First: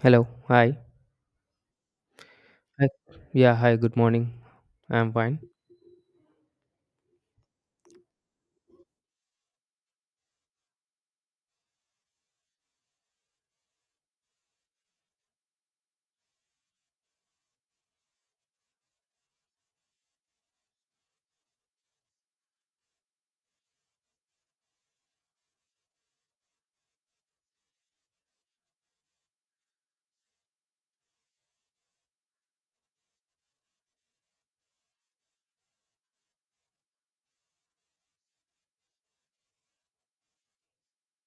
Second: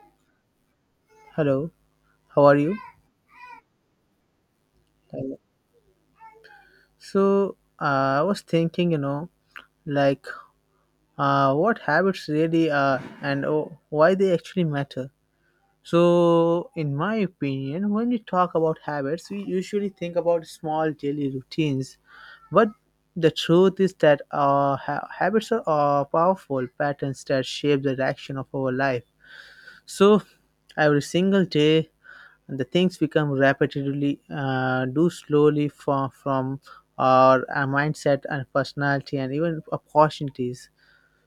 Hello. Hi. Hello, how are you? Hi. Yeah. Hi. Good morning. I'm Hello. fine. So I was thinking, like what habits really are and why they actually matter. So, in my opinion, when we talk about habits, we usually think about small daily routines, but the truth is that habits are powerful patterns that shape the direction of our life. So, every single day and the things become repetitively do slowly for, from our mindset and personality and even opportunities,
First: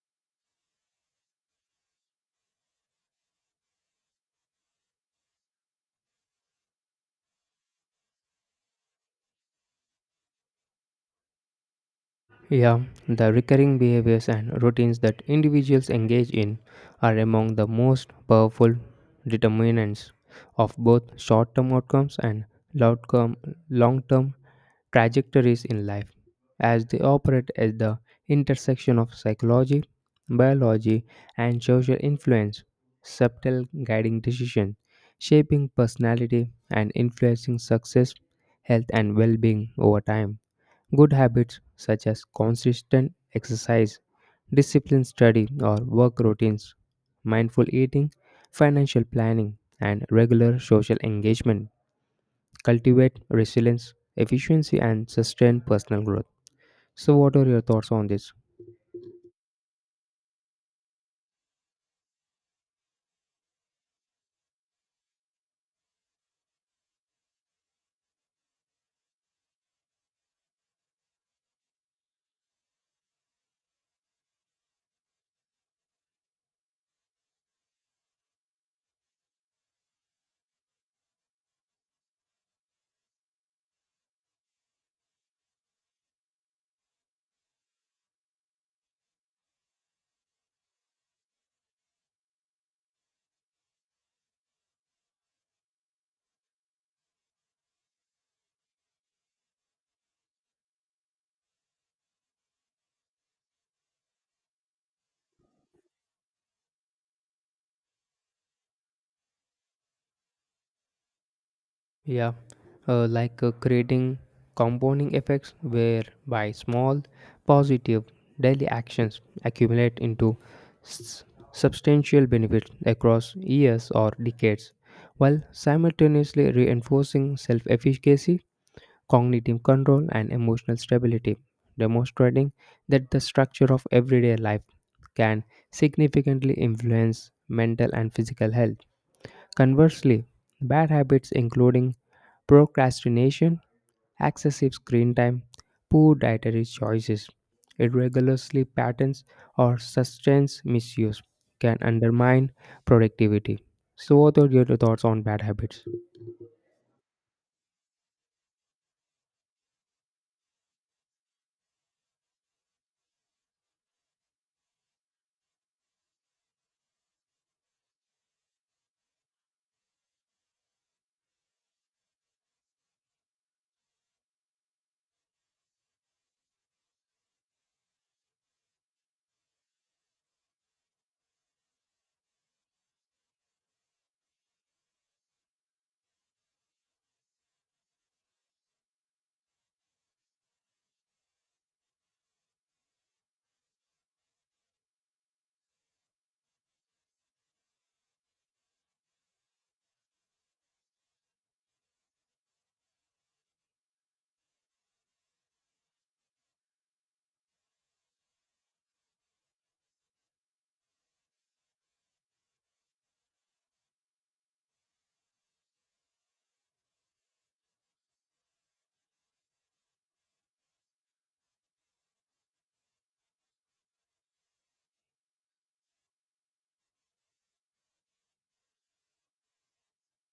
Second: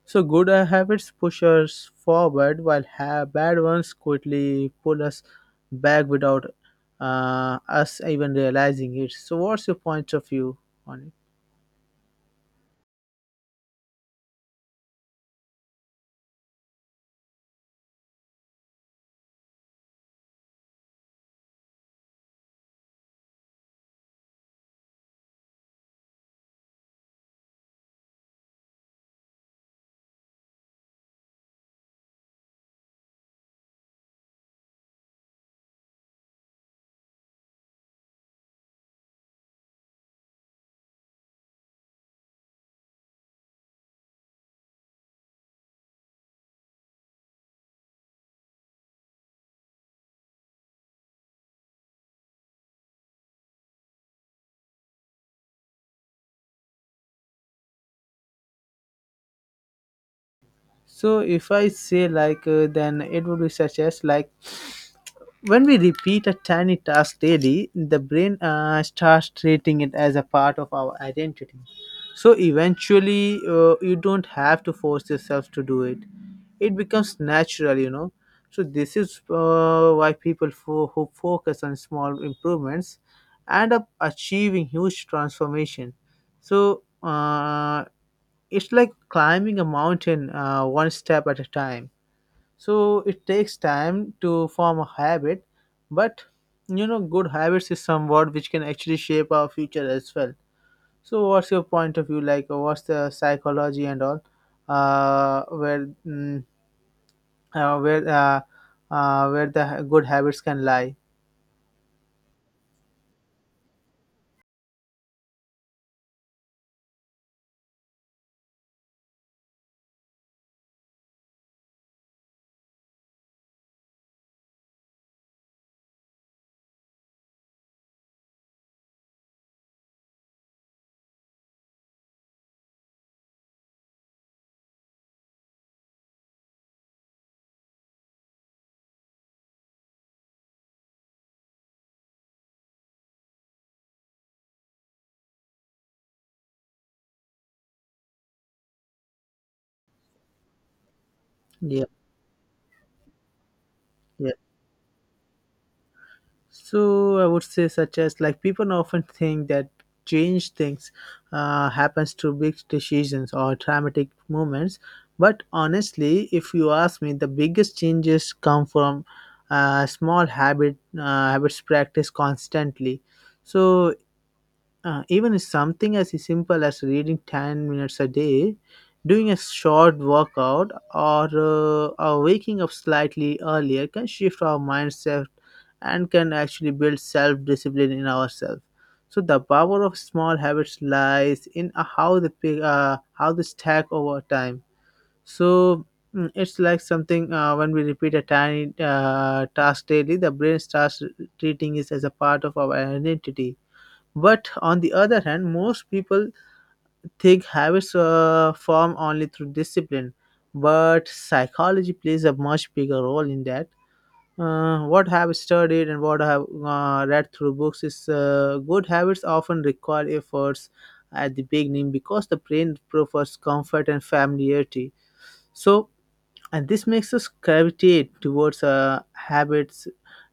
so good habits push us forward while bad ones quickly pull us back without us even realizing it. So what's your point of view on it? Yeah. The recurring behaviors and routines that individuals engage in are among the most powerful determinants of both short term outcomes and long term trajectories in life, as they operate at the intersection of psychology, biology, and social influence, subtle guiding decisions, shaping personality and influencing success, health, and well being over time. Good habits such as consistent exercise, disciplined study or work routines, mindful eating, financial planning, and regular social engagement cultivate resilience, efficiency, and sustain personal growth. So, what are your thoughts on this? So if I say then it would be such as like, when we repeat a tiny task daily, the brain starts treating it as a part of our identity. So eventually, you don't have to force yourself to do it. It becomes natural, you know. So this is why people who focus on small improvements end up achieving huge transformation. So it's like climbing a mountain one step at a time. So it takes time to form a habit, but you know, good habits is somewhat which can actually shape our future as well. So what's your point of view, what's the psychology and all, where mm, uh, where uh, where the ha- good habits can lie? Yeah, creating compounding effects whereby small positive daily actions accumulate into s- substantial benefits across years or decades, while simultaneously reinforcing self efficacy, cognitive control, and emotional stability, demonstrating that the structure of everyday life can significantly influence mental and physical health. Conversely, bad habits including procrastination, excessive screen time, poor dietary choices, irregular sleep patterns, or substance misuse can Yeah. undermine productivity. So, Yeah, what are your thoughts on bad habits? so I would say, such as like, people often think that change things happens to big decisions or dramatic moments, but honestly, if you ask me, the biggest changes come from small habits practice constantly. So even if something as simple as reading 10 minutes a day, doing a short workout, or or waking up slightly earlier can shift our mindset and can actually build self discipline in ourselves. So, the power of small habits lies in how they stack over time. So, it's like something when we repeat a tiny task daily, the brain starts treating it as a part of our identity. But on the other hand, most people think habits form only through discipline. But psychology plays a much bigger role in that. What I have studied and what I have read through books is good habits often require efforts at the beginning because the brain prefers comfort and familiarity. So and this makes us gravitate towards habits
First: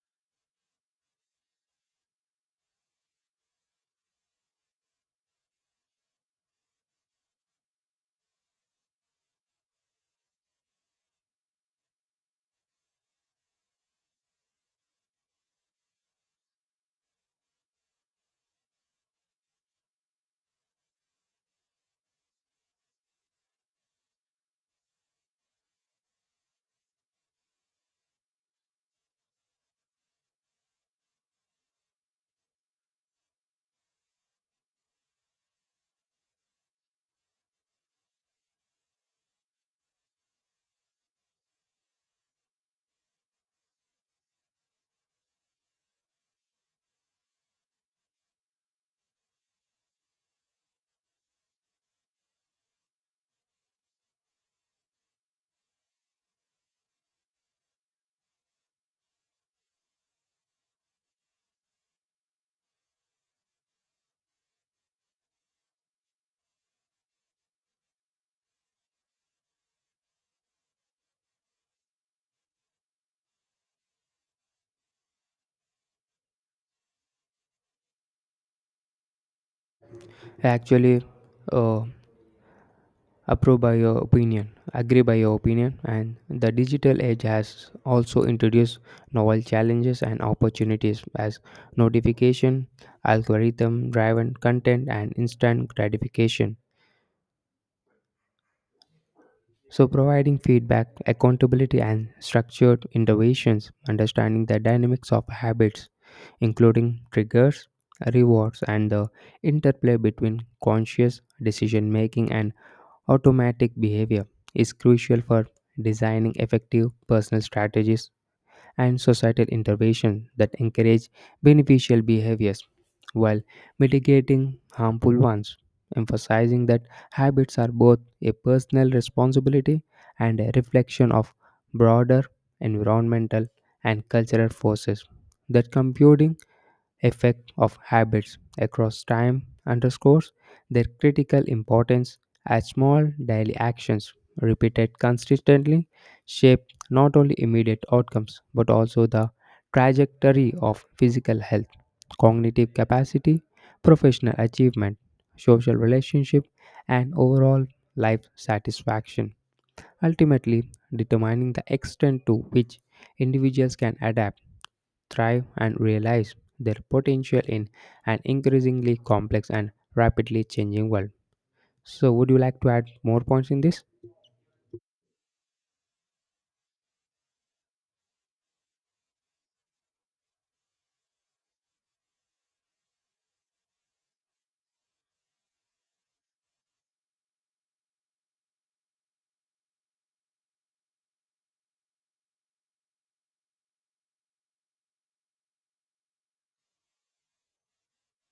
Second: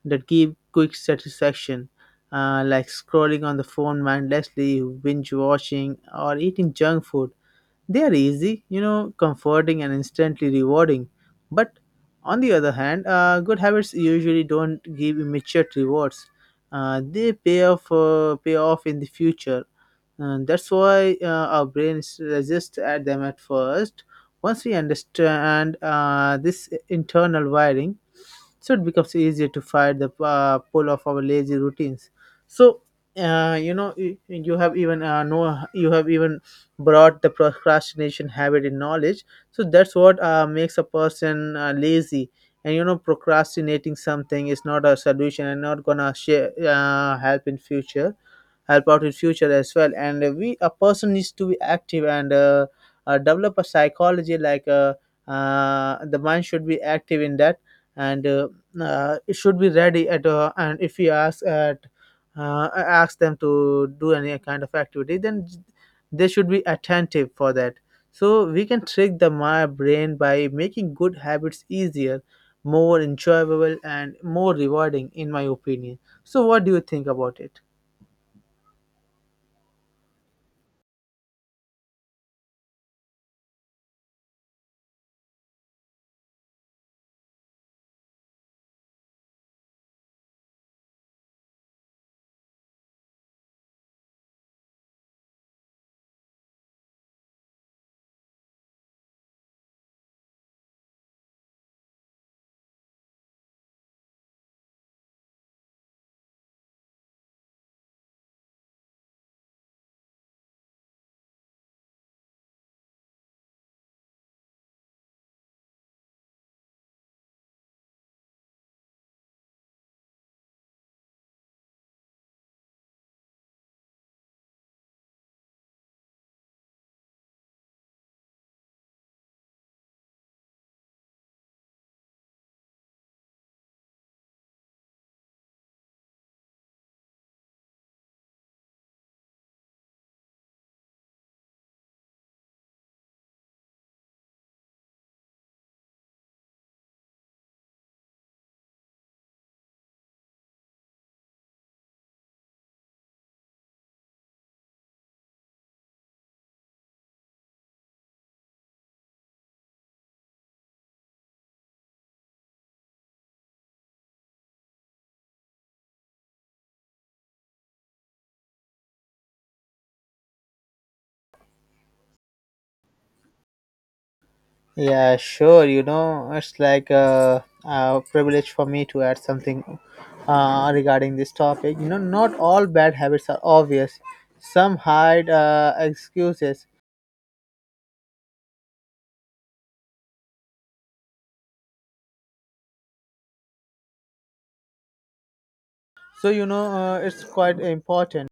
that give quick satisfaction, like scrolling on the phone mindlessly, binge watching, or eating junk food. They are easy, you know, comforting and instantly rewarding. But on the other hand, good habits usually don't give immediate rewards. They pay off in the future, and that's why our brains resist at them at first. Once we understand this internal wiring, so it becomes easier to fight the pull of our lazy routines. So, you have even no, you have even brought the procrastination habit in knowledge. So that's what makes a person lazy. And you know, procrastinating something is not a solution and not gonna help in future, help out in future as well, and we a person needs to be active, and develop a psychology like the mind should be active in that, and it should be ready at and if we ask at ask them to do any kind of activity, then they should be attentive for that. So we can trick the my brain by making good habits easier, more enjoyable, and more rewarding, in my opinion. So what do you think about it? Actually, uh, approve by your opinion, agree by your opinion, and the digital age has also introduced novel challenges and opportunities as notification, algorithm driven content, and instant gratification, so providing feedback, accountability, and structured interventions. Understanding the dynamics of habits including triggers, rewards, and the interplay between conscious decision making and automatic behavior is crucial for designing effective personal strategies and societal interventions that encourage beneficial behaviors while mitigating harmful ones, emphasizing that habits are both a personal responsibility and a reflection of broader environmental and cultural forces. That computing effect of habits across time underscores their critical importance, as small daily actions repeated consistently shape not only immediate outcomes but also the trajectory of physical health, cognitive capacity, professional achievement, social relationship, and overall life satisfaction, ultimately determining the extent to which individuals can adapt, thrive, and realize their potential in an increasingly complex and rapidly changing world. So, would you like to add more points in this? Yeah, sure. You know, it's like a privilege for me to add something regarding this topic. You know, not all bad habits are obvious, some hide excuses. So, you know, it's quite important.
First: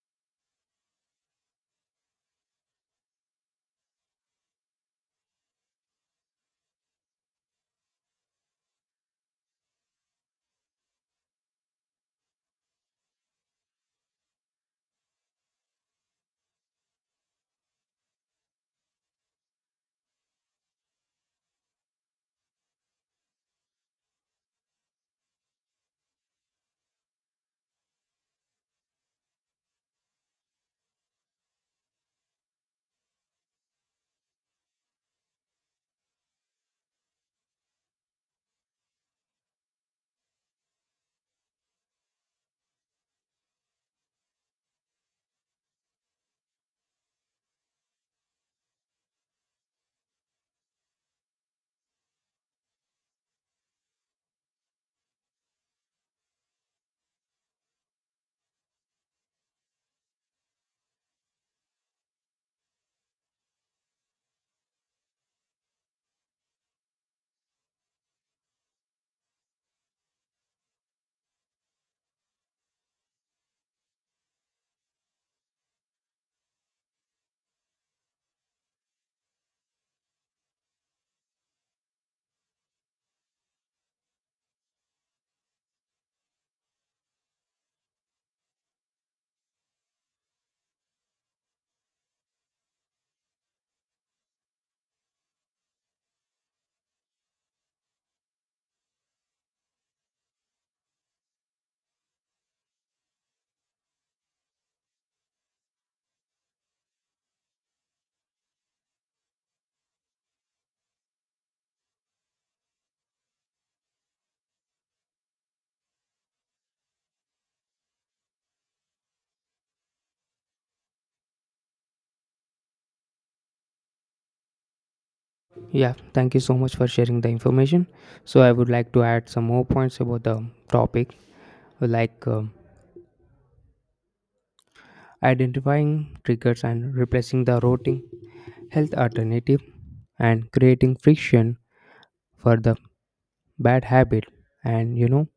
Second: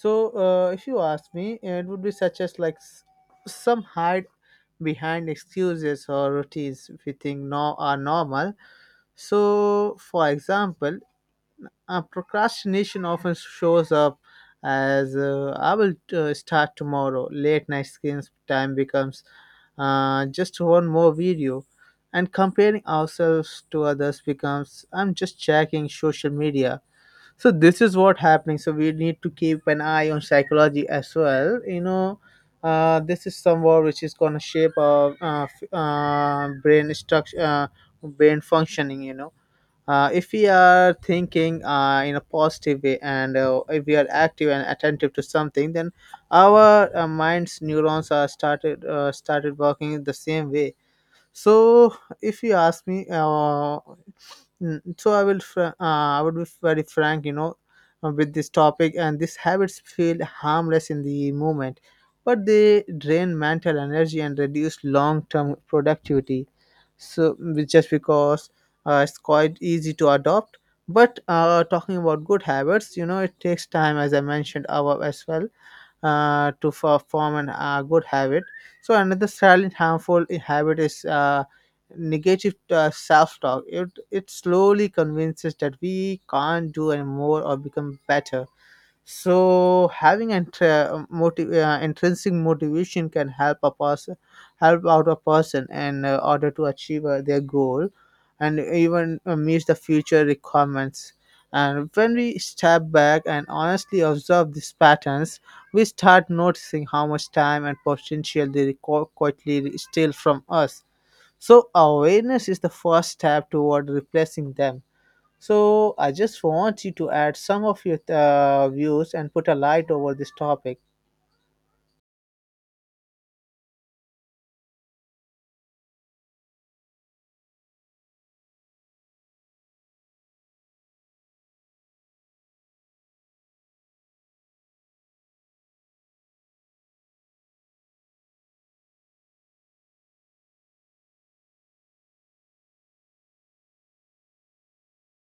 So, if you ask me, it would be such as like some hide behind excuses or routines we think no are normal. So, for example, procrastination often shows up as I will start tomorrow. Late night screen time becomes just one more video. And comparing ourselves to others becomes I'm just checking social media. So this is what happening. So we need to keep an eye on psychology as well. You know, this is somewhat which is gonna shape our brain structure, brain functioning. You know, if we are thinking in a positive way, and if we are active and attentive to something, then our mind's neurons are started working the same way. So, if you ask me, so I will, I would be very frank, you know, with this topic. And these habits feel harmless in the moment, but they drain mental energy and reduce long-term productivity. So, just because it's quite easy to adopt. But talking about good habits, you know, it takes time, as I mentioned above as well, form an good habit. So another silent harmful habit is negative self-talk. It slowly convinces that we can't do anymore or become better. So having intrinsic motivation can help a person, help out a person in order to achieve their goal and even meet the future requirements. And when we step back and honestly observe these patterns, we start noticing how much time and potential they quietly steal from us. So awareness is the first step toward replacing them. So I just want you to add some of your views and put a light over this topic. Yeah, thank you so much for sharing the information. So, I would like to add some more points about the topic, like identifying triggers and replacing the routing, health alternative, and creating friction for the bad habit. And you know,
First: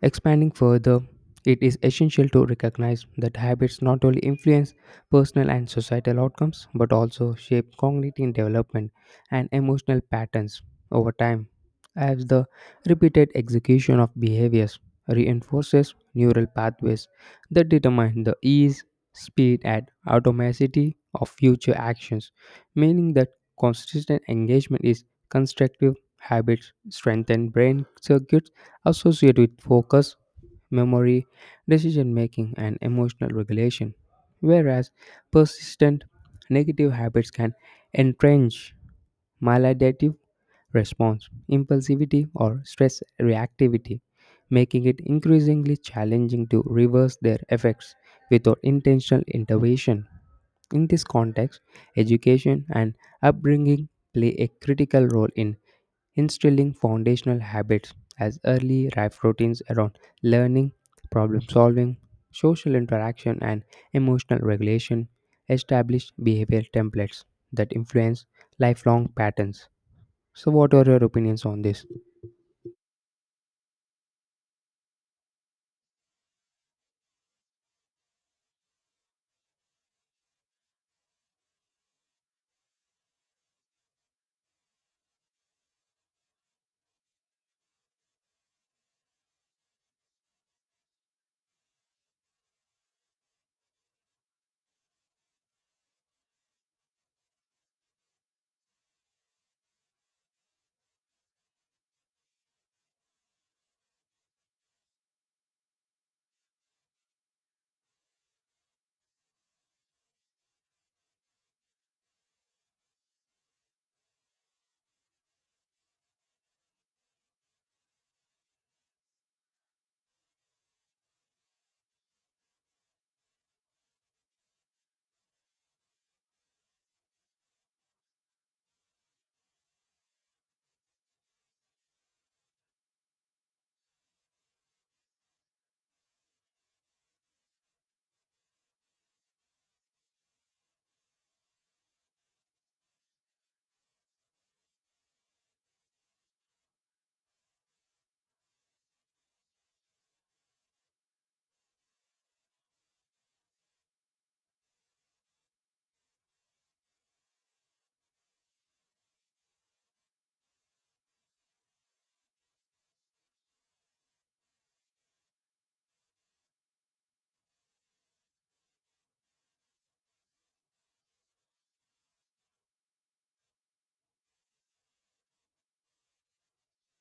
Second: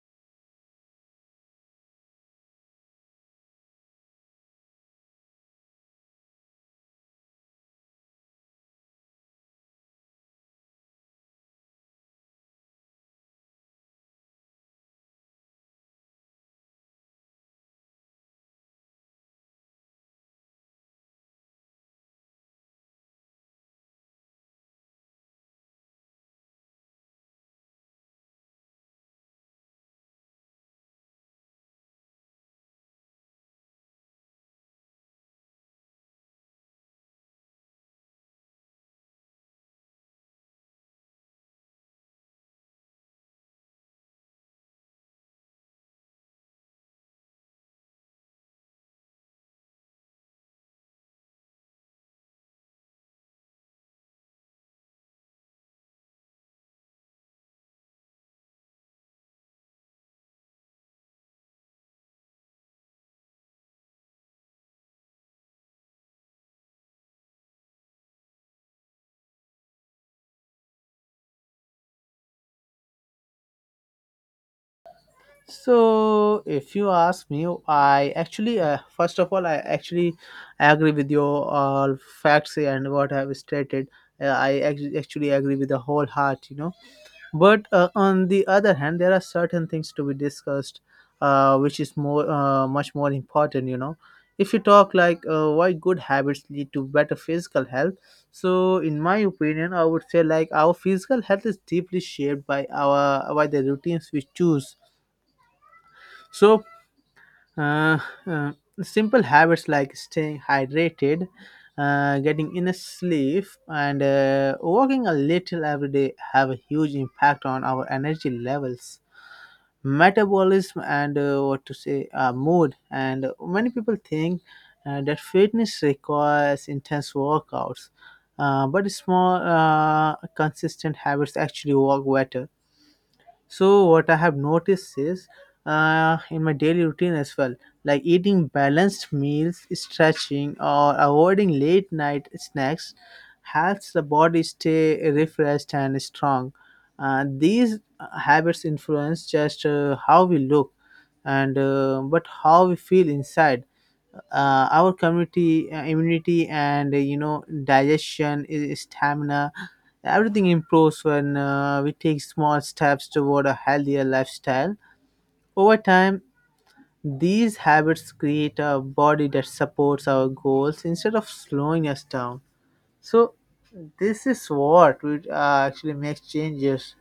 expanding further, it is essential to recognize that habits not only influence personal and societal outcomes but also shape cognitive development and emotional patterns over time, as the repeated execution of behaviors reinforces neural pathways that determine the ease, speed, and automaticity of future actions, meaning that consistent engagement is constructive. Habits strengthen brain circuits associated with focus, memory, decision making, and emotional regulation, whereas persistent negative habits can entrench maladaptive response, impulsivity, or stress reactivity, making it increasingly challenging to reverse their effects without intentional intervention. In this context, education and upbringing play a critical role in instilling foundational habits, as early life routines around learning, problem solving, social interaction, and emotional regulation establish behavior templates that influence lifelong patterns. So, what are your opinions on this? So if you ask me, I actually first of all I actually agree with your all facts and what I have stated. Actually agree with the whole heart. You know, but on the other hand, there are certain things to be discussed, which is more much more important. You know, if you talk why good habits lead to better physical health, so in my opinion, I would say like our physical health is deeply shaped by our by the routines we choose. So, uh, uh, simple habits like staying hydrated. Getting enough sleep and walking a little every day have a huge impact on our energy levels, metabolism, and what to say mood. And many people think that fitness requires intense workouts, but small consistent habits actually work better. So what I have noticed is in my daily routine as well, like eating balanced meals, stretching, or avoiding late night snacks helps the body stay refreshed and strong. These habits influence just how we look and but how we feel inside. Our community immunity and you know, digestion, stamina, everything improves when we take small steps toward a healthier lifestyle. Over time, these habits create a body that supports our goals instead of slowing us down. So this is what would actually makes changes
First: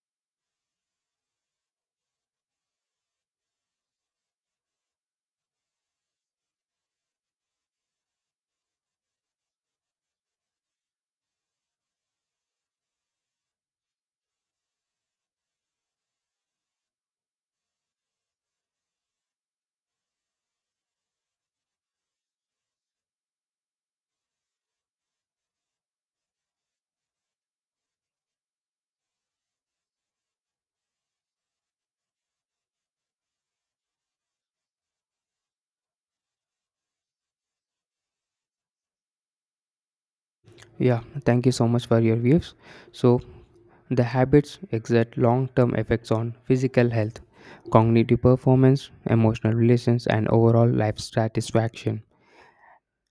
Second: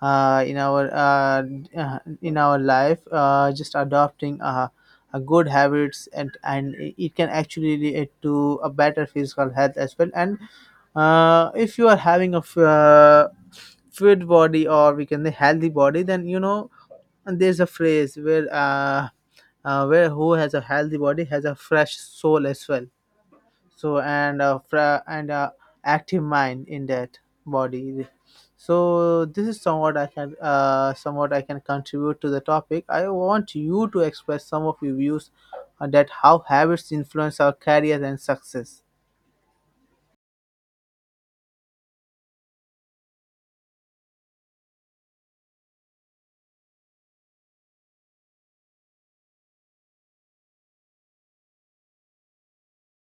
uh, in our uh, in our life. Just adopting a good habits, and it can actually lead to a better physical health as well. And if you are having a fit body, or we can say healthy body, then you know, and there's a phrase where who has a healthy body has a fresh soul as well. So, and active mind in that body. So this is somewhat I can somewhat I can contribute to the topic. I want you to express some of your views on that, how habits influence our careers and success. Yeah, thank you so much for your views. So, the habits exert long term effects on physical health, cognitive performance, emotional relations, and overall life satisfaction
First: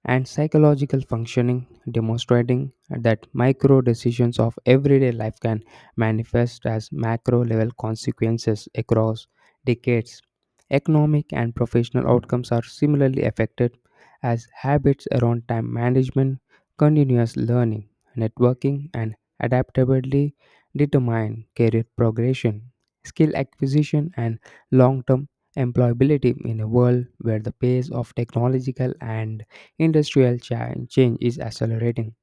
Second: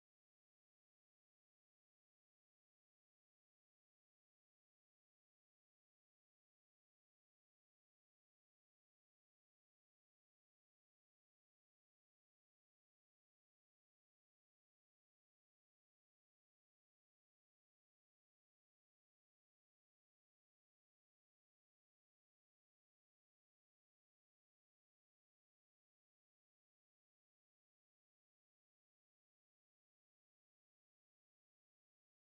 and psychological functioning, demonstrating that micro decisions of everyday life can manifest as macro level consequences across decades. Economic and professional outcomes are similarly affected, as habits around time management, continuous learning, networking, and adaptability determine career progression, skill acquisition, and long term employability in a world where the pace of technological and industrial change is accelerating.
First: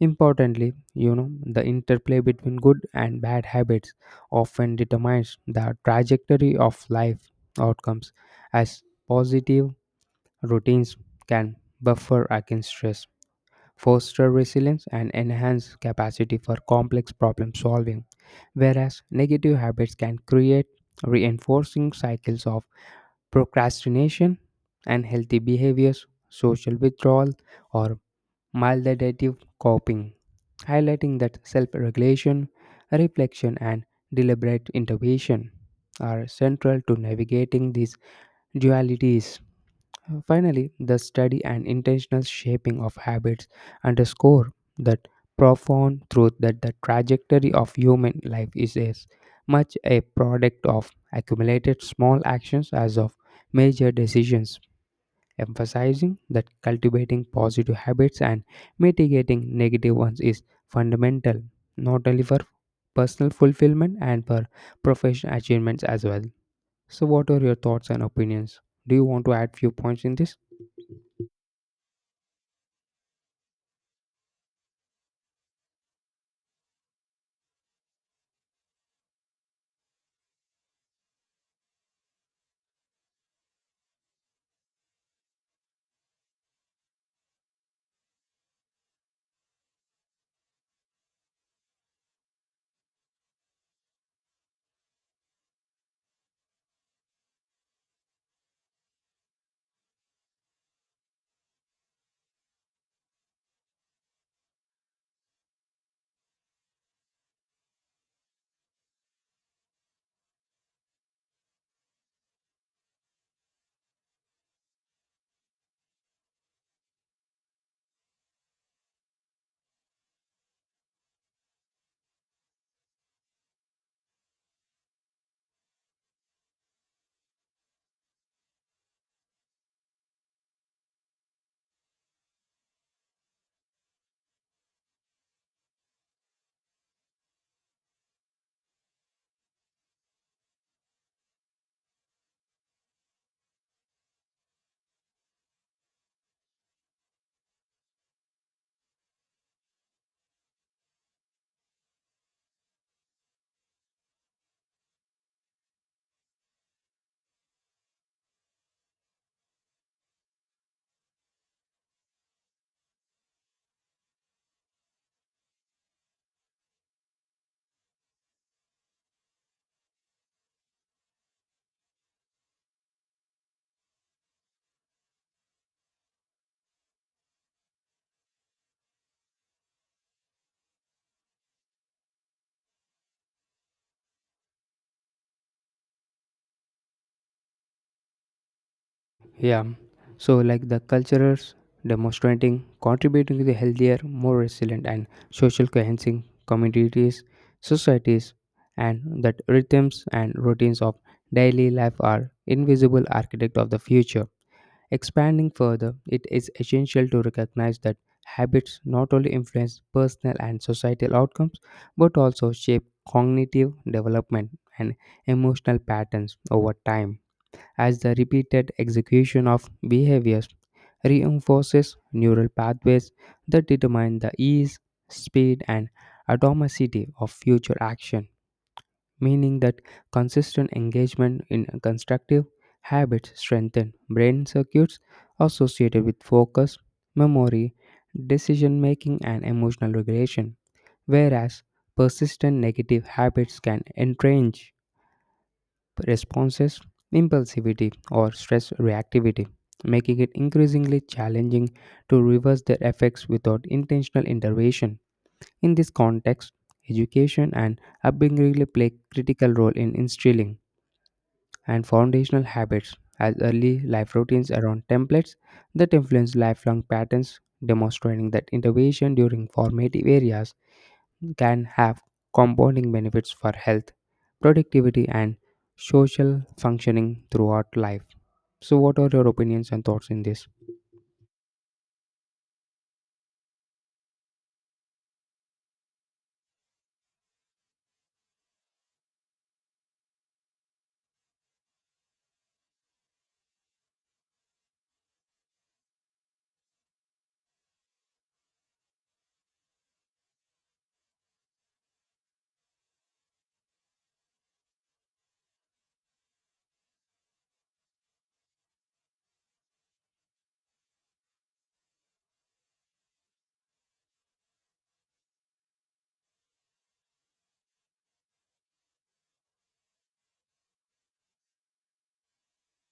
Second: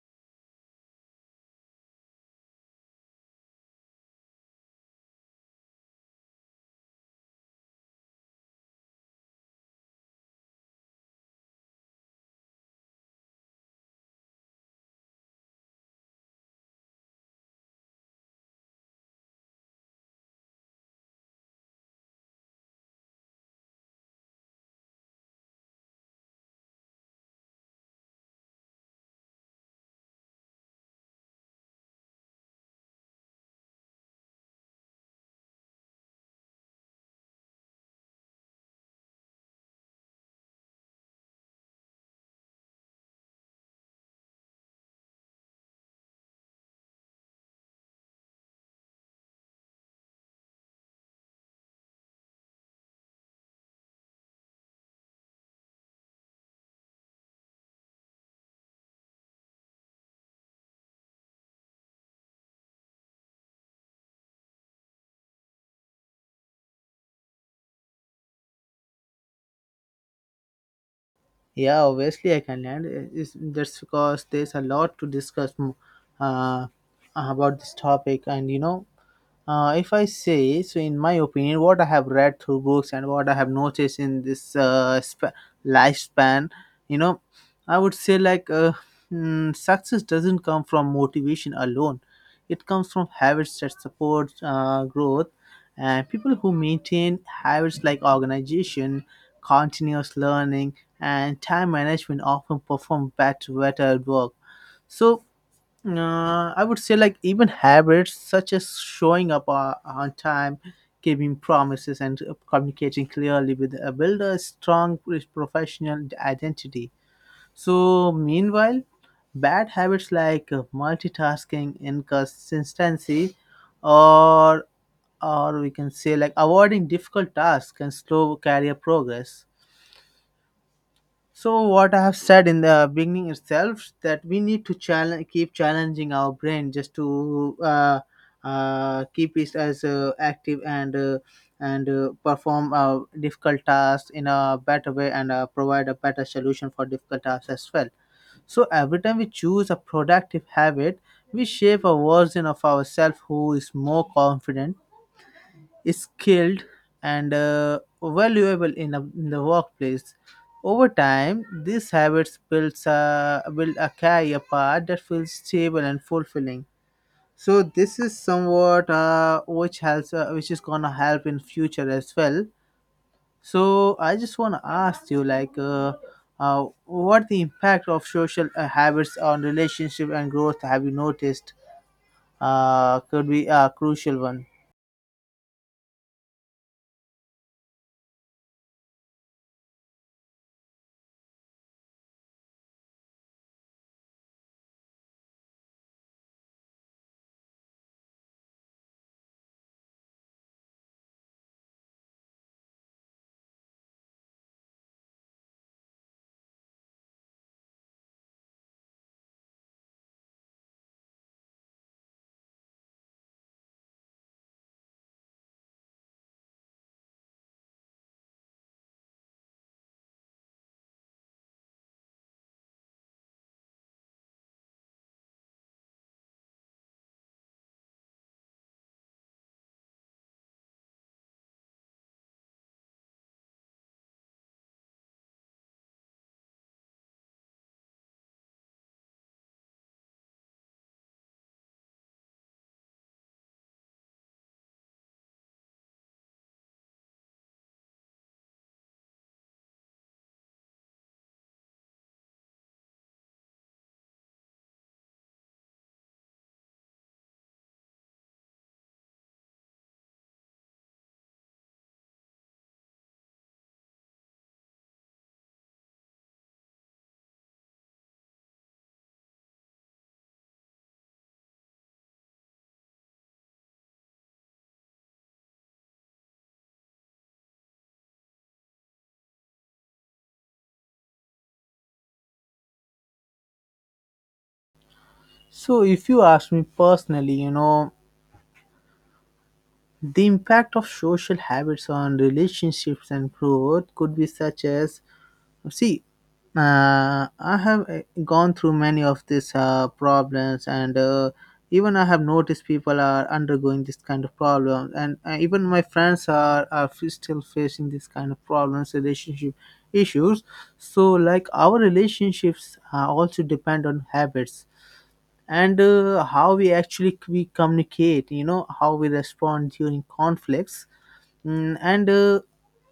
Importantly, you know, the interplay between good and bad habits often determines the trajectory of life outcomes, as positive routines can buffer against stress, foster resilience, and enhance capacity for complex problem solving, whereas negative habits can create reinforcing cycles of procrastination, unhealthy behaviors, social withdrawal, or maladaptive coping, highlighting that self regulation, reflection, and deliberate intervention are central to navigating these dualities. Finally, the study and intentional shaping of habits underscore that profound truth that the trajectory of human life is as much a product of accumulated small actions as of major decisions, emphasizing that cultivating positive habits and mitigating negative ones is fundamental not only for personal fulfillment and for professional achievements as well. So, what are your thoughts and opinions? Do you want to add few points in this? Yeah, obviously I can land is, that's because there's a lot to discuss. Uh, about this topic, and you know, if I say so, in my opinion, what I have read through books and what I have noticed in this lifespan, you know, I would say success doesn't come from motivation alone. It comes from habits that support growth, and people who maintain habits like organization, continuous learning, and time management often perform better at work. So I would say like even habits such as showing up on time, keeping promises, and communicating clearly with build a strong professional identity. So meanwhile, bad habits like multitasking, inconsistency, or we can say like avoiding difficult tasks can slow career progress. So what I have said in the beginning itself that we need to challenge, keep challenging our brain just to keep it as active and perform difficult tasks in a better way and provide a better solution for difficult tasks as well. So every time we choose a productive habit, we shape a version of ourselves who is more confident, skilled, and valuable in the workplace. Over time, these build a career path that feels stable and fulfilling. So this is somewhat which is gonna help in future as well. So I just wanna ask you, like, what the impact of social habits on relationship and growth have you noticed? Could be a crucial one. Yeah. So, like the cultures demonstrating contributing to the healthier, more resilient and social cohesion communities, societies, and that rhythms and routines of daily life are invisible architect of the future. Expanding further, it is essential to recognize that habits not only influence personal and societal outcomes but also shape cognitive development and emotional patterns over time, as the repeated execution of behaviors reinforces neural pathways that determine the ease, speed, and atomicity of future action, meaning that consistent engagement in constructive habits strengthen brain circuits associated with focus, memory, decision making, and emotional regulation, whereas persistent negative habits can entrench responses, impulsivity, or stress reactivity, making it increasingly challenging to reverse their effects without intentional intervention. In this context, education and upbringing really play critical role in instilling and foundational habits as early life routines around templates that influence lifelong patterns, demonstrating that intervention during formative areas can have compounding benefits for health, productivity, and social functioning throughout life. So, what are your opinions and thoughts in this? So if you ask me personally, you know, the impact of social habits on relationships and growth could be such as, see, I have gone through many of these problems, and even I have noticed people are undergoing this kind of problem, and even my friends still facing this kind of problems, relationship issues. So, like our relationships also depend on habits and how we communicate, you know, how we respond during conflicts. Mm, and uh,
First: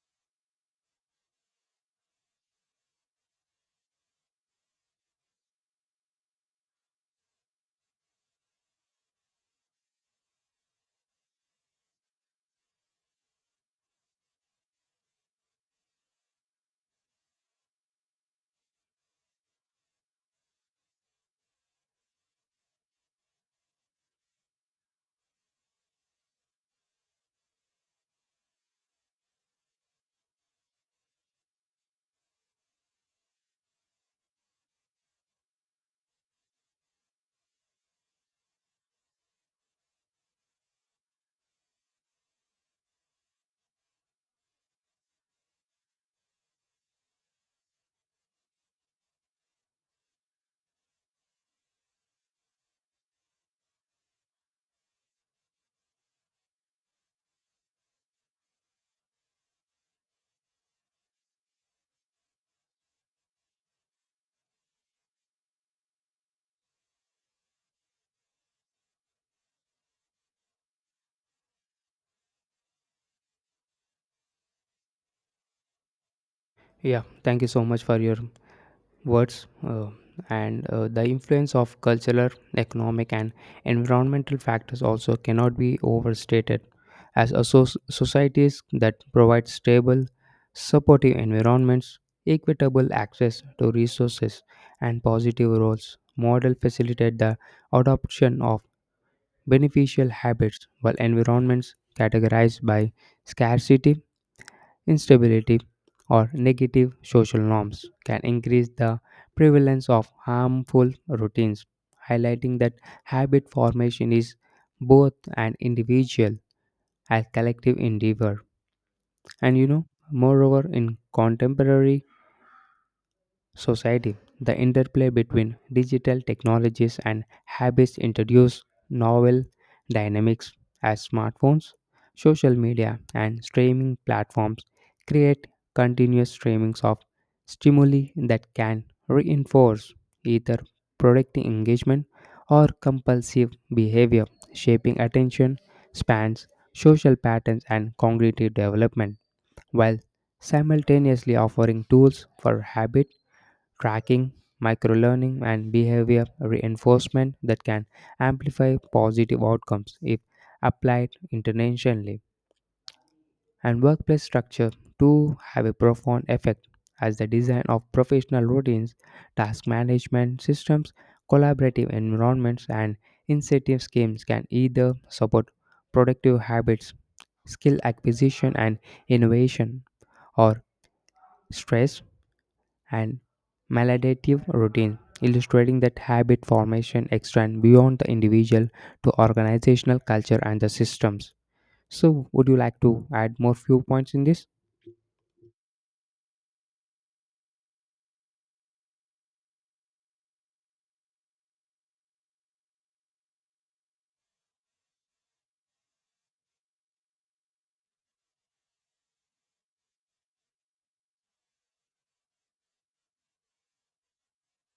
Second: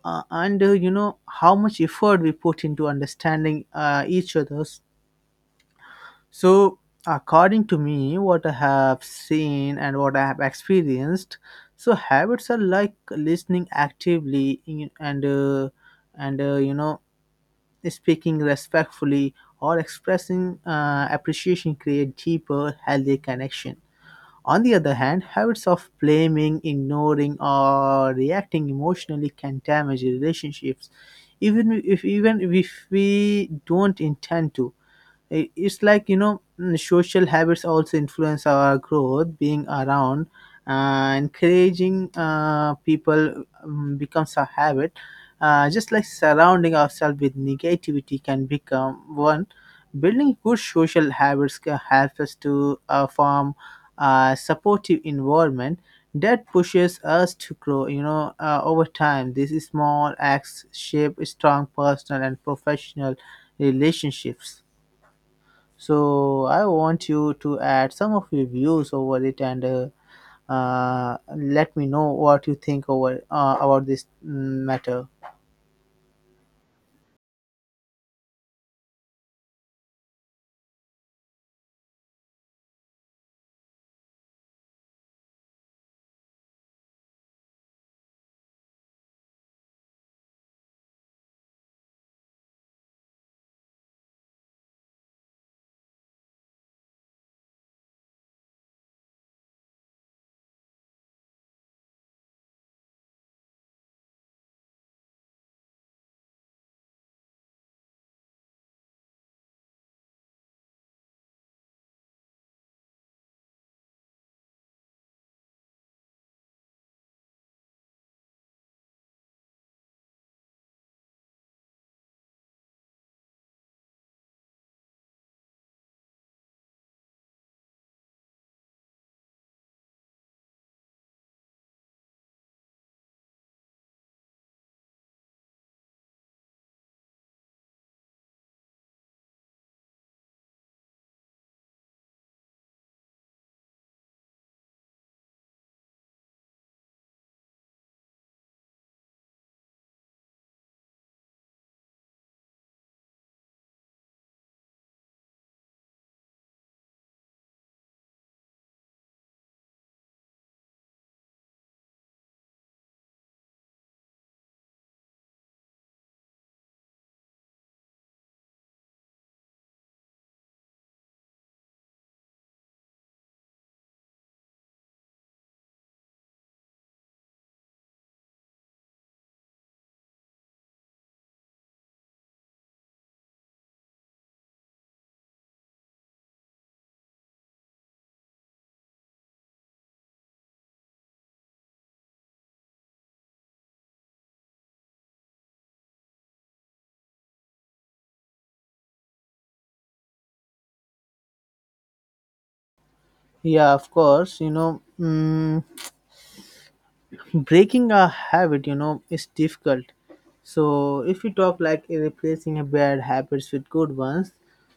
uh, and uh, you know, how much effort we put into understanding each other's. So according to me, what I have seen and what I have experienced, so habits are like listening actively in- and you know, speaking respectfully or expressing appreciation create deeper healthy connection. On the other hand, habits of blaming, ignoring, or reacting emotionally can damage relationships, even if we don't intend to. It's like, you know, mm, social habits also influence our growth, being around. Encouraging people becomes a habit. Just like surrounding ourselves with negativity can become one. Building good social habits can help us to form a supportive environment that pushes us to grow, you know. Over time, these small acts shape strong personal and professional relationships. So I want you to add some of your views over it and let me know what you think over about this matter. Yeah, thank you so much for your words, and the influence of cultural, economic, and environmental factors also cannot be overstated. As societies that provide stable, supportive environments, equitable access to resources, and positive roles, model facilitate the adoption of beneficial habits, while environments categorized by scarcity, instability, or negative social norms can increase the prevalence of harmful routines, highlighting that habit formation is both an individual and collective endeavor. And you know, moreover, in contemporary society, the interplay between digital technologies and habits introduce novel dynamics, as smartphones, social media, and streaming platforms create continuous streamings of stimuli that can reinforce either productive engagement or compulsive behavior, shaping attention spans, social patterns, and cognitive development, while simultaneously offering tools for habit tracking, microlearning, and behavior reinforcement that can amplify positive outcomes if applied intentionally. And workplace structure too have a profound effect, as the design of professional routines, task management systems, collaborative environments, and incentive schemes can either support productive habits, skill acquisition, and innovation, or stress and maladaptive routine, illustrating that habit formation extends beyond the individual to organizational culture and the systems. So, would you like to add more few points in this? Yeah, of course. You know. Mm, breaking a habit, you know, is difficult. So if you talk like replacing a bad habits with good ones,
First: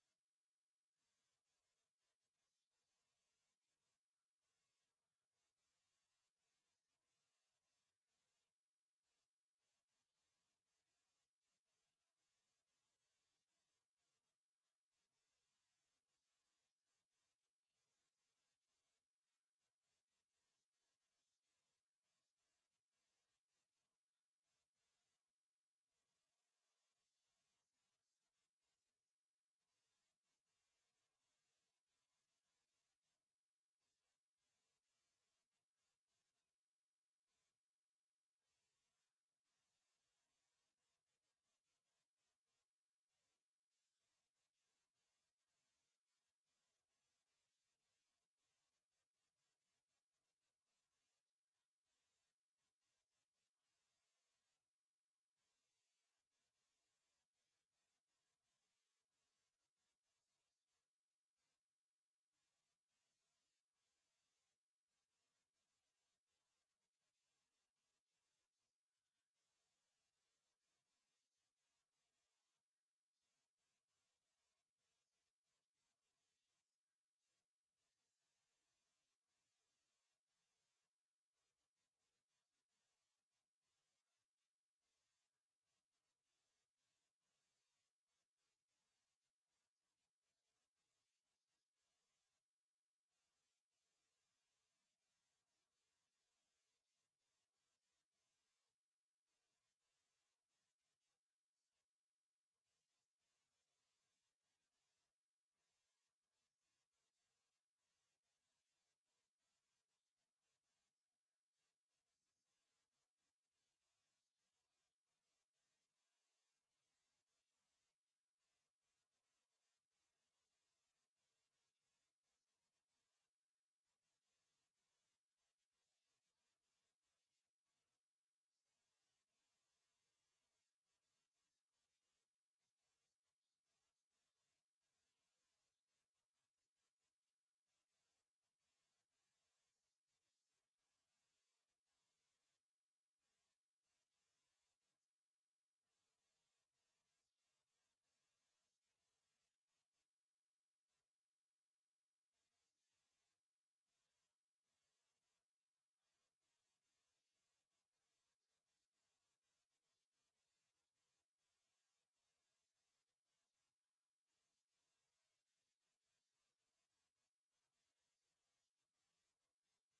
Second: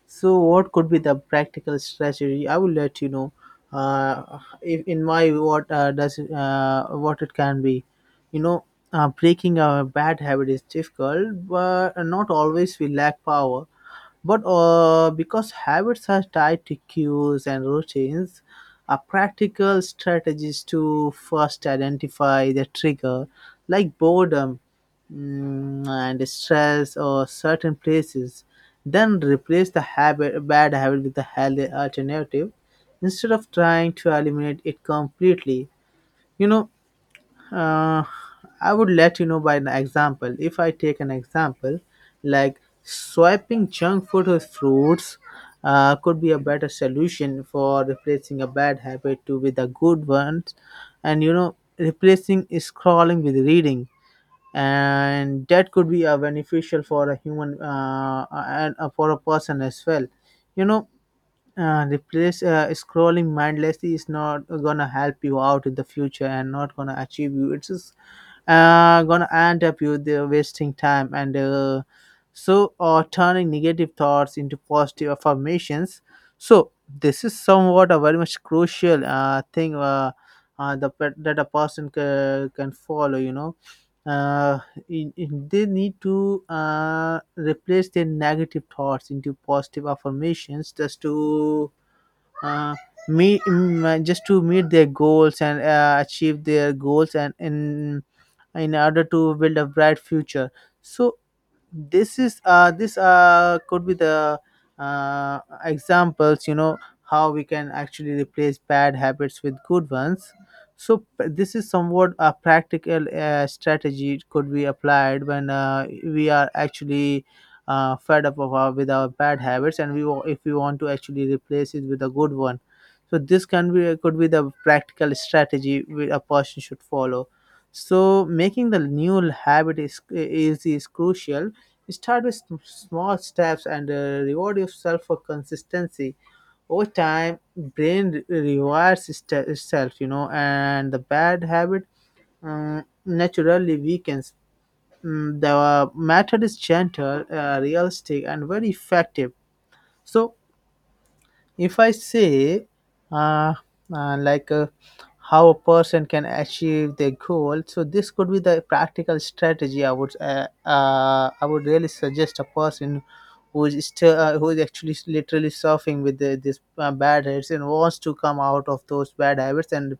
so what could be the practical strategy, I will let you know. Uh if in my what does it, what it can be You know, breaking a bad habit is difficult but not always we lack power, but because habits are tied to cues and routines, a practical strategy is to first identify the trigger, like boredom, and stress or certain places. Then replace the bad habit with a healthy alternative instead of trying to eliminate it completely. You know, uh, I would let you know by an example. If I take an example, like swiping junk food or fruits could be a better solution for replacing a bad habit to with a good one, and you know, replacing scrolling with reading, and that could be a beneficial for a human and for a person as well, you know. Replace Scrolling mindlessly is not gonna help you out in the future and not gonna achieve you, it's just gonna end up you the wasting time, and so or turning negative thoughts into positive affirmations. So this is somewhat a very much crucial thing that a person can follow, you know. uh, they need to replace their negative thoughts into positive affirmations just to uh, just to meet their goals and achieve their goals and in order to build a bright future. So this could be the uh examples, you know, how we can actually replace bad habits with good ones. So this is somewhat a practical strategy could be applied when we are actually fed up with our bad habits and if we want to actually replace it with a good one. So this can be could be the practical strategy a person should follow. So making the new habit is easy is crucial. Start with small steps and reward yourself for consistency. Over time, brain rewards itself, you know, and the bad habit naturally weakens. Mm, the method is gentle, realistic, and very effective. So, if I say, uh, uh, like, uh, how a person can achieve their goal, so this could be the practical strategy I would really suggest a person who is still, who is actually literally surfing with this bad habits and wants to come out of those bad habits and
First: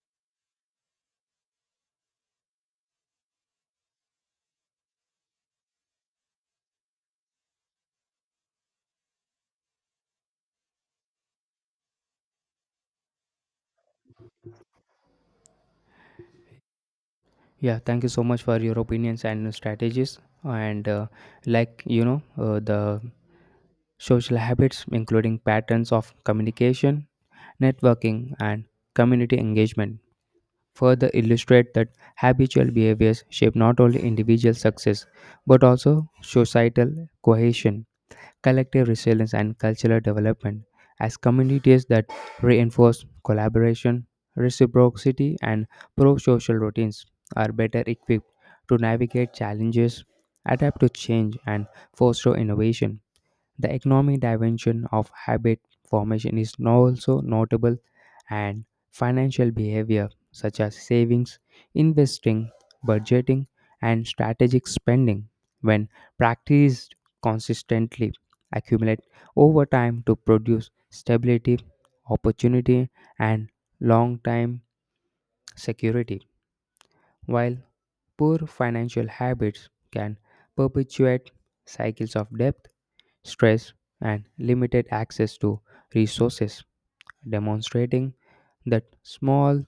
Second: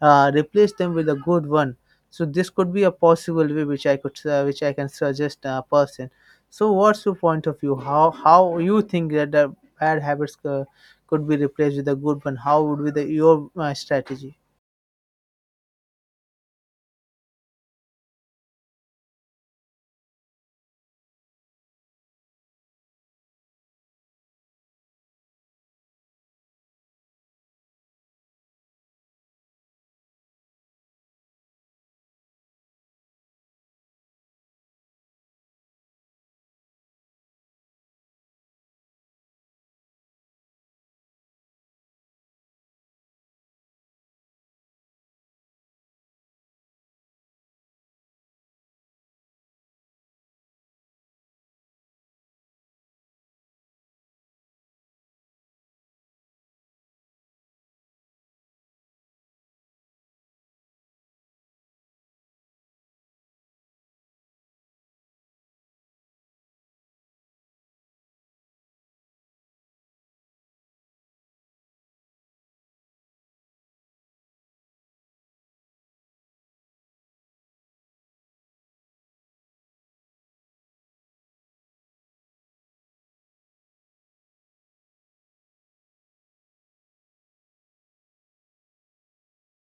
replace them with a good one. So this could be a possible way which which I can suggest a person. So, what's your point of view? How you think that the bad habits could be replaced with a good one, how would be the your strategy? Yeah, thank you so much for your opinions and strategies. And the social habits, including patterns of communication, networking, and community engagement, further illustrate that habitual behaviors shape not only individual success but also societal cohesion, collective resilience, and cultural development, as communities that reinforce collaboration, reciprocity, and pro social routines are better equipped to navigate challenges, adapt to change, and foster innovation. The economic dimension of habit formation is now also notable, and financial behavior such as savings, investing, budgeting, and strategic spending, when practiced consistently, accumulate over time to produce stability, opportunity, and long time security, while poor financial habits can perpetuate cycles of debt, stress, and limited access to resources, demonstrating that small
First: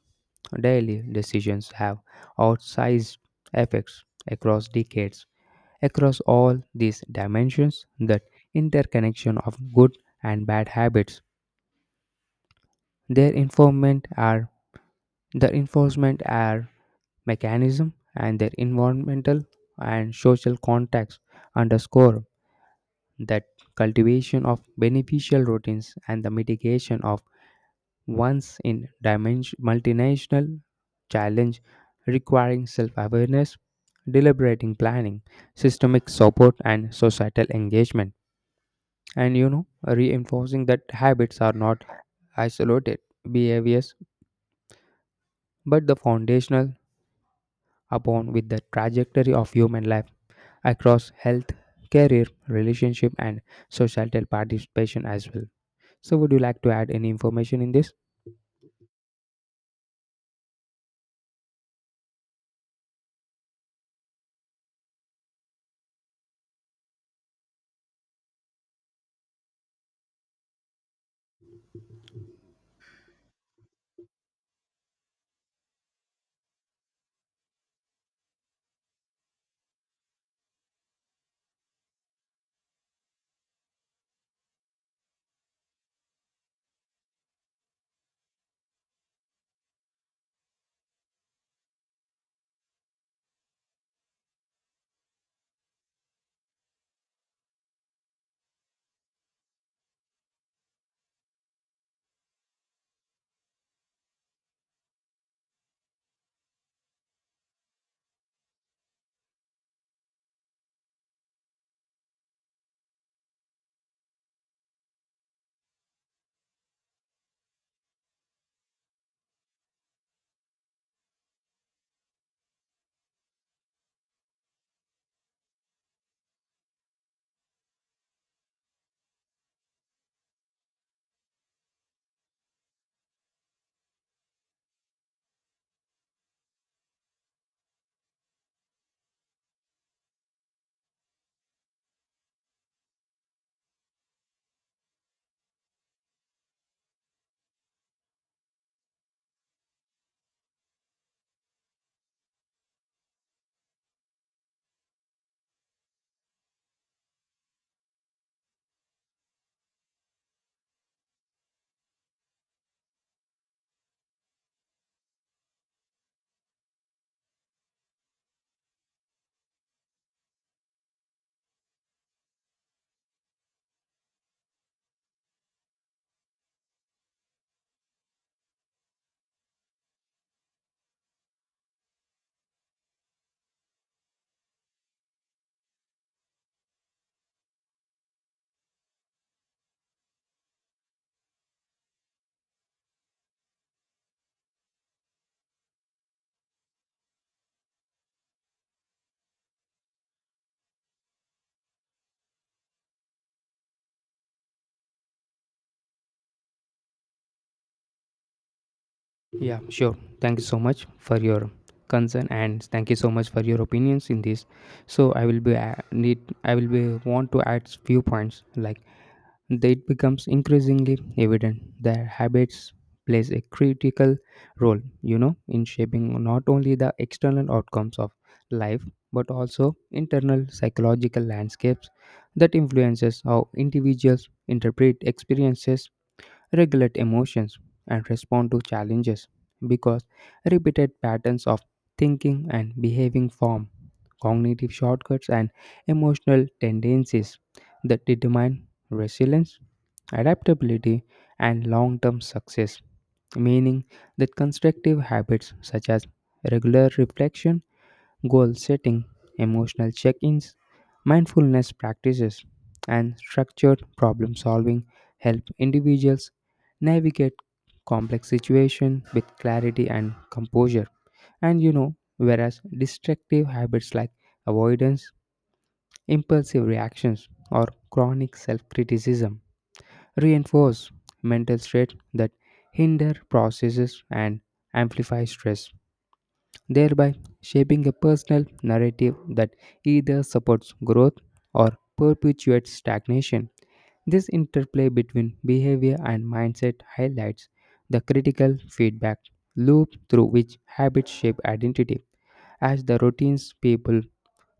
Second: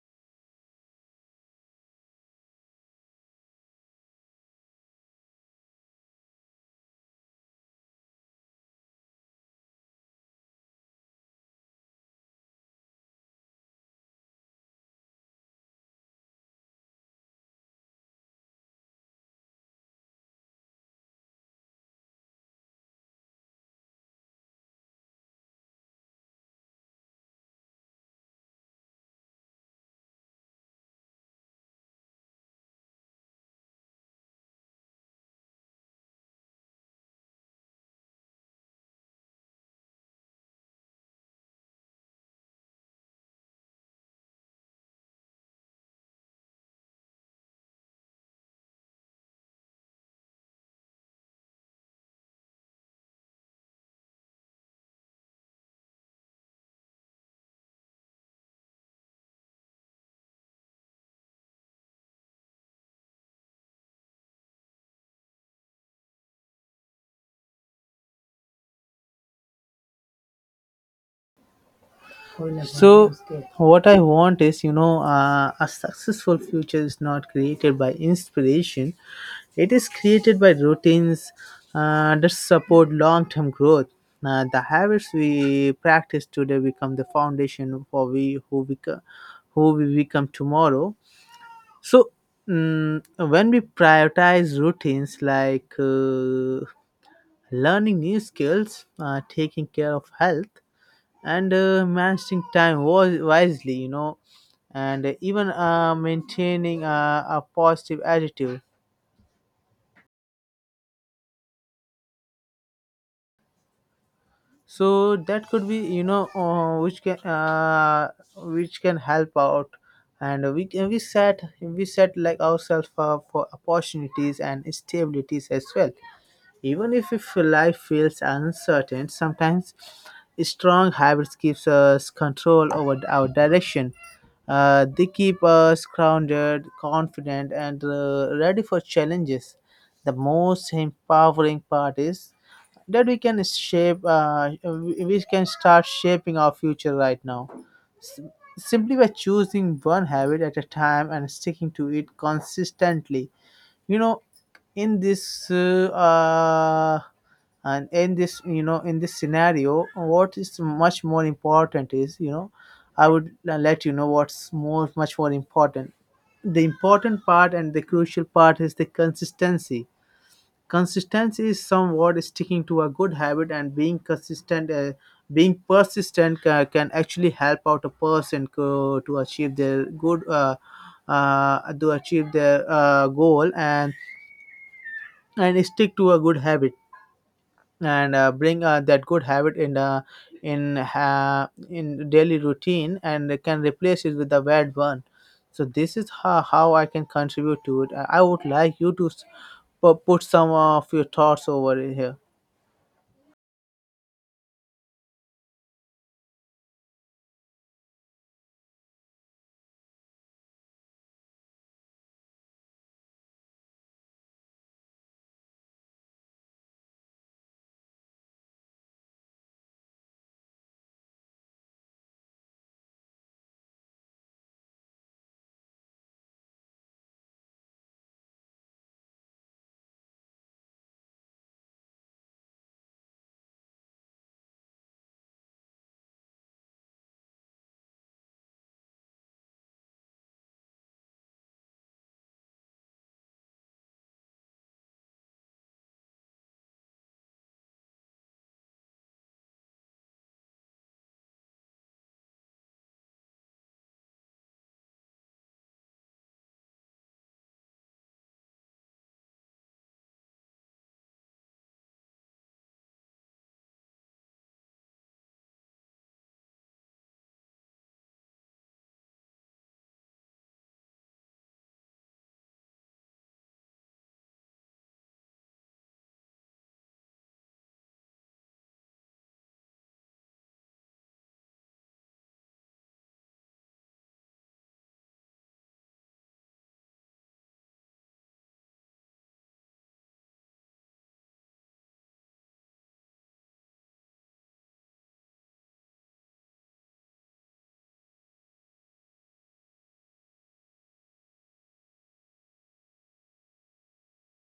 daily decisions have outsized effects across decades. Across all these dimensions, that interconnection of good and bad habits, their enforcement are their enforcement are mechanism and their environmental and social context underscore that cultivation of beneficial routines and the mitigation of one's in dimension multinational challenge, requiring self-awareness, deliberating planning, systemic support, and societal engagement, and you know, reinforcing that habits are not isolated behaviors but the foundational upon with the trajectory of human life across health, career, relationship, and societal participation as well. So, would you like to add any information in this? So, what I want is, you know, a successful future is not created by inspiration; it is created by routines that support long-term growth. The habits we practice today become the foundation for we who become who we become tomorrow. So, when we prioritize routines like learning new skills, taking care of health, and managing time wisely, you know, and even maintaining a positive attitude. So that could be, you know, which can help out, and we set like ourselves for opportunities and stabilities as well. Even If life feels uncertain, sometimes strong habits gives us control over our direction. They keep us grounded, confident, and ready for challenges. The most empowering part is that we can start shaping our future right now. S- Simply by choosing one habit at a time and sticking to it consistently, you know. In this And in this, you know, in this scenario, what is much more important is, you know, let you know what's more much more important. The important part and the crucial part is the consistency. Consistency is somewhat sticking to a good habit and being consistent, being persistent can actually help out a person to achieve their goal and stick to a good habit and bring that good habit in daily routine, and they can replace it with a bad one. So this is how I can contribute to it. I would like you to put some of your thoughts over it here. Yeah, sure. Thank you so much for your concern, and thank you so much for your opinions in this. So, I will be need I will be want to add few points like that it becomes increasingly evident that habits plays a critical role, you know, in shaping not only the external outcomes of life but also internal psychological landscapes that influences how individuals interpret experiences, regulate emotions, and respond to challenges, because repeated patterns of thinking and behaving form cognitive shortcuts and emotional tendencies that determine resilience, adaptability, and long term success. Meaning that constructive habits such as regular reflection, goal setting, emotional check ins, mindfulness practices, and structured problem solving help individuals navigate complex situations with clarity and composure. And you know, whereas destructive habits like avoidance, impulsive reactions, or chronic self criticism reinforce mental state that hinder processes and amplify stress, thereby shaping a personal narrative that either supports growth or perpetuates stagnation. This interplay between behavior and mindset highlights the critical feedback loop through which habits shape identity, as the routines people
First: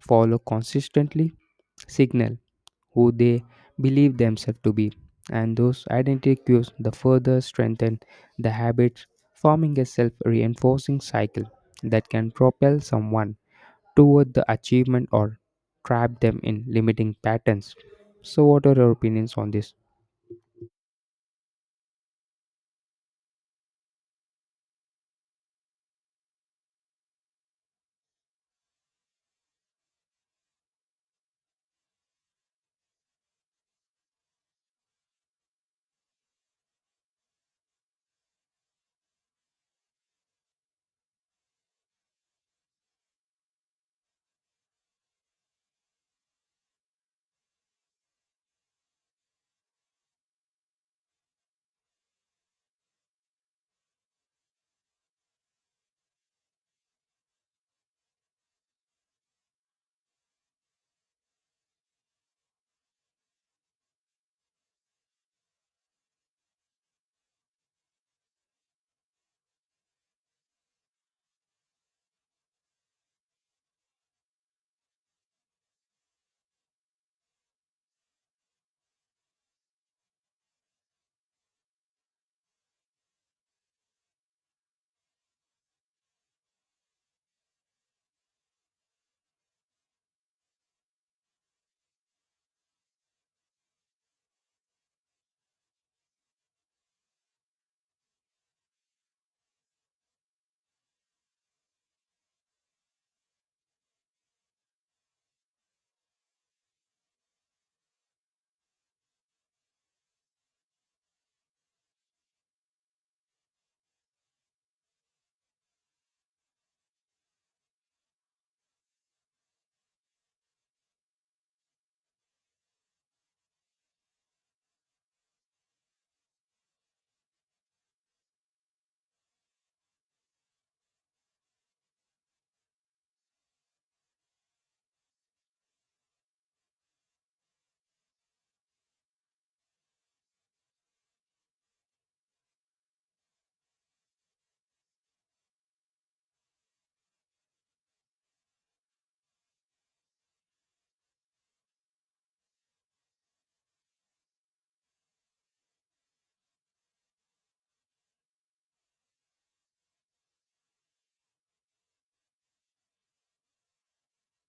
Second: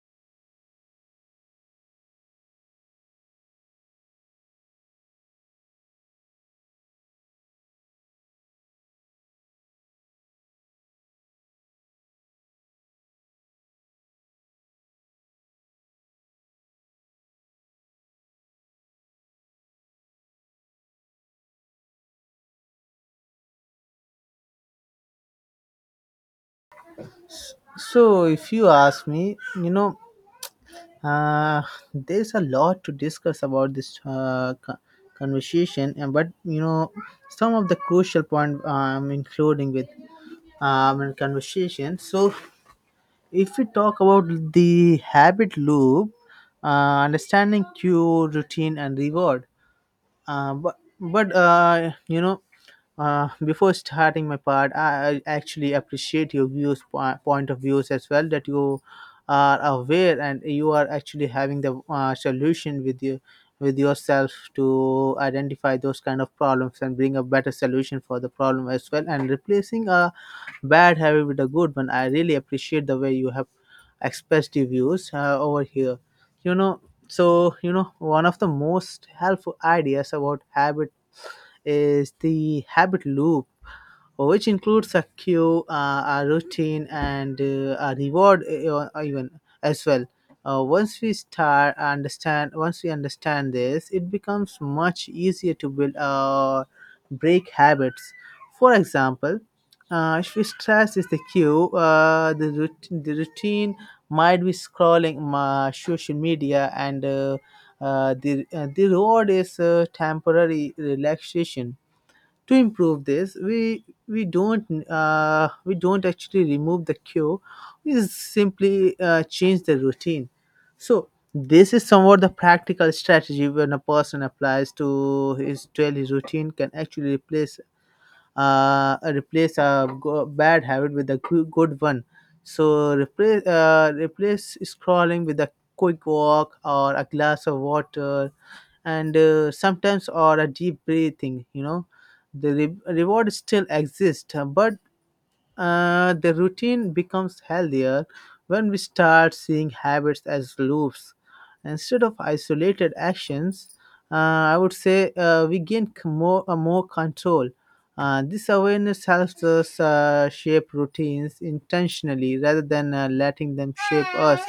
follow consistently signal who they believe themselves to be, and those identity cues the further strengthen the habits, forming a self reinforcing cycle that can propel someone toward the achievement or trap them in limiting patterns. So, what are your opinions on this? So if you ask me, you know, uh, there's a lot to discuss about this conversation, and but you know, some of the crucial point I'm including with and conversation. So, if we talk about the habit loop, understanding cue, routine, and reward. But you know, before starting my part, I actually appreciate your views point of views as well, that you are aware and you are actually having the solution with you, with yourself, to identify those kind of problems and bring a better solution for the problem as well, and replacing a bad habit with a good one. I really appreciate the way you have expressed your views over here, you know. So you know, one of the most helpful ideas about habit is the habit loop. Oh, which includes a cue, a routine, and a reward, even as well. Once we understand this, it becomes much easier to build or break habits. For example, if we stress is the cue, the routine might be scrolling my social media, and the reward is temporary relaxation. To improve this, we don't actually remove the cure, we simply change the routine. So this is somewhat the practical strategy, when a person applies to his daily routine, can actually replace a bad habit with a good one. So replace scrolling with a quick walk or a glass of water, and sometimes or a deep breathing, you know. The reward still exists, but the routine becomes healthier. When we start seeing habits as loops instead of isolated actions, I would say we gain more control. This awareness helps us shape routines intentionally rather than letting them shape us.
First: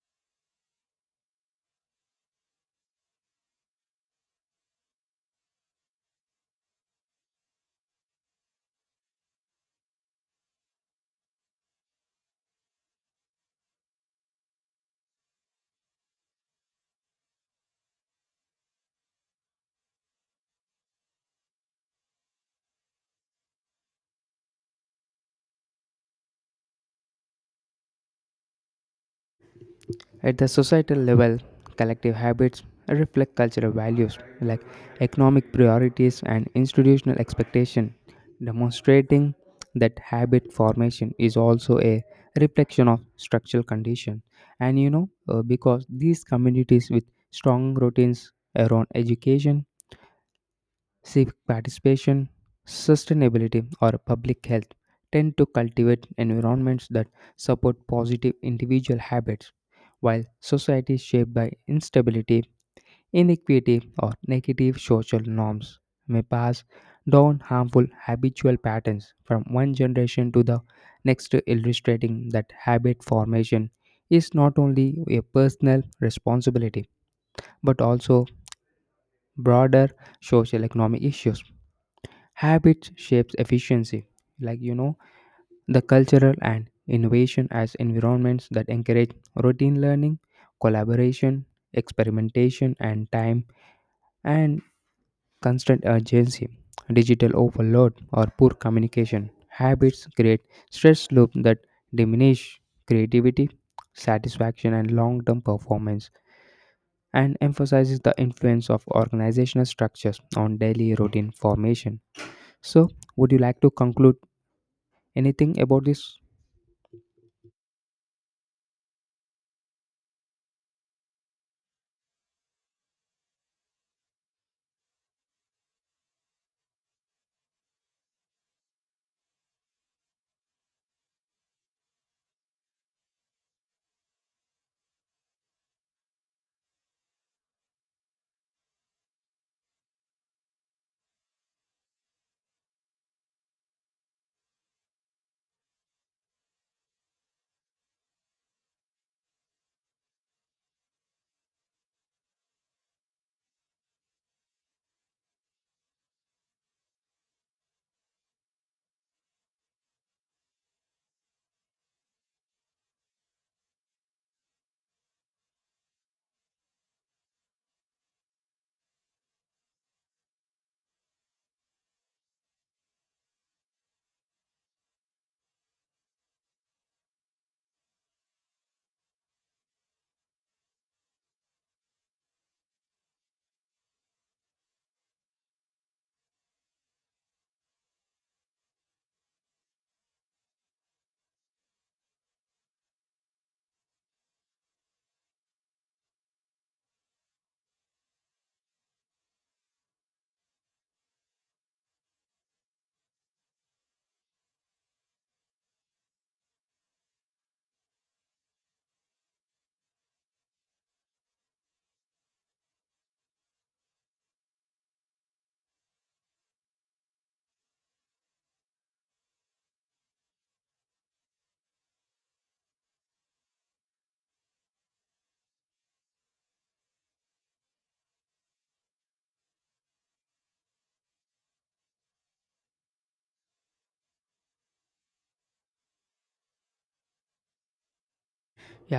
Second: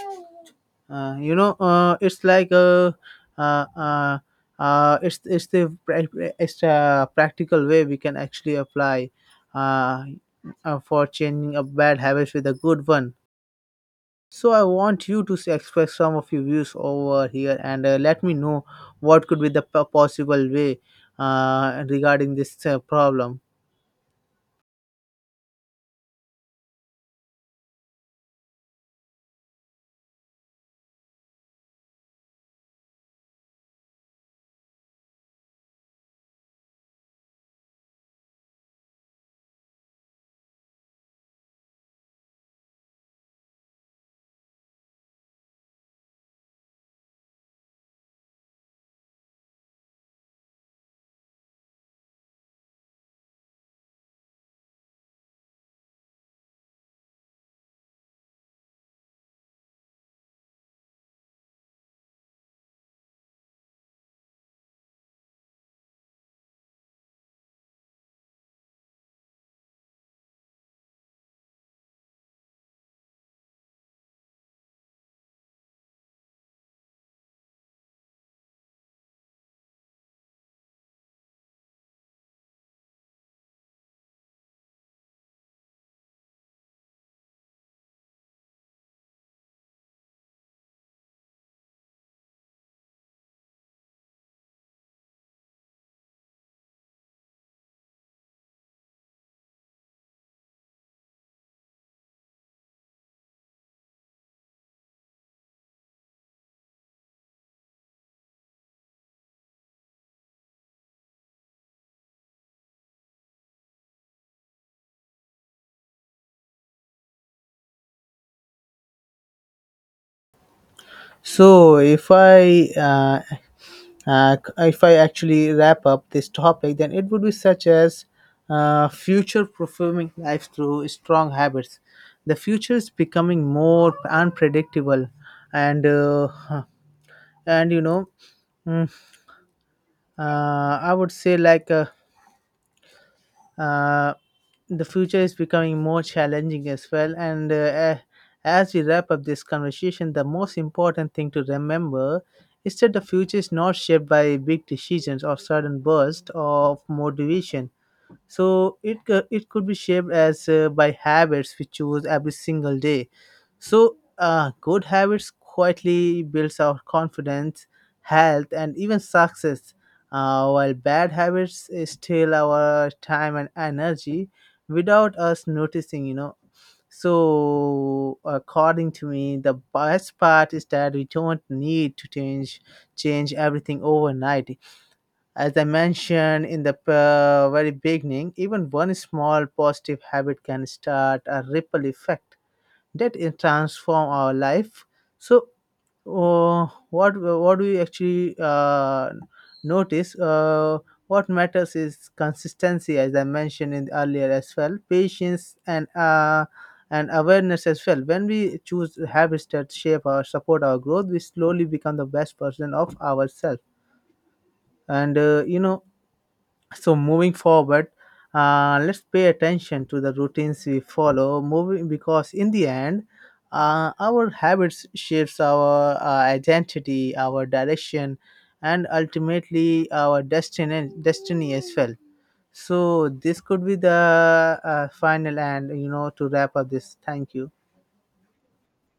Uh, you know, it's like a, uh, uh, it's the pra- it's a practical way we can actually apply uh, for changing a bad habit with a good one. So I want you to express some of your views over here and let me know what could be the possible way regarding this problem. At the societal level, collective habits reflect cultural values like economic priorities and institutional expectation, demonstrating that habit formation is also a reflection of structural condition. And you know, because these communities with strong routines around education, civic participation, sustainability, or public health tend to cultivate environments that support positive individual habits, while societies shaped by instability, inequity, or negative social norms may pass down harmful habitual patterns from one generation to the next, illustrating that habit formation is not only a personal responsibility but also broader social economic issues. Habits shapes efficiency, like you know, the cultural and innovation as environments that encourage routine learning, collaboration, experimentation, and time and constant urgency. Digital overload or poor communication habits create stress loop that diminish creativity, satisfaction, and long-term performance, and emphasizes the influence of organizational structures on daily routine formation. So, would you like to conclude anything about this? So if I actually wrap up this topic, then it would be such as future performing life through strong habits. The future is becoming more unpredictable, and uh, huh, and you know, mm, uh, I would say like. Uh, the future is becoming more challenging as well. As we wrap up this conversation, the most important thing to remember is that the future is not shaped by big decisions or sudden bursts of motivation. So it could be shaped as by habits we choose every single day. So, good habits quietly builds our confidence, health, and even success. While bad habits steal our time and energy without us noticing, you know. So, according to me, the best part is that we don't need to change everything overnight. As I mentioned in the very beginning, even one small positive habit can start a ripple effect that it transform our life. So what we actually notice what matters is consistency, as I mentioned in earlier as well, patience and awareness as well. When we choose habits that shape or support our growth, we slowly become the best version of ourselves. And you know, so moving forward, let's pay attention to the routines we follow. Moving, because in the end, our habits shapes our identity, our direction, and ultimately our destiny. Destiny as well. So this could be the final, and you know, to wrap up this. Thank you. Yeah,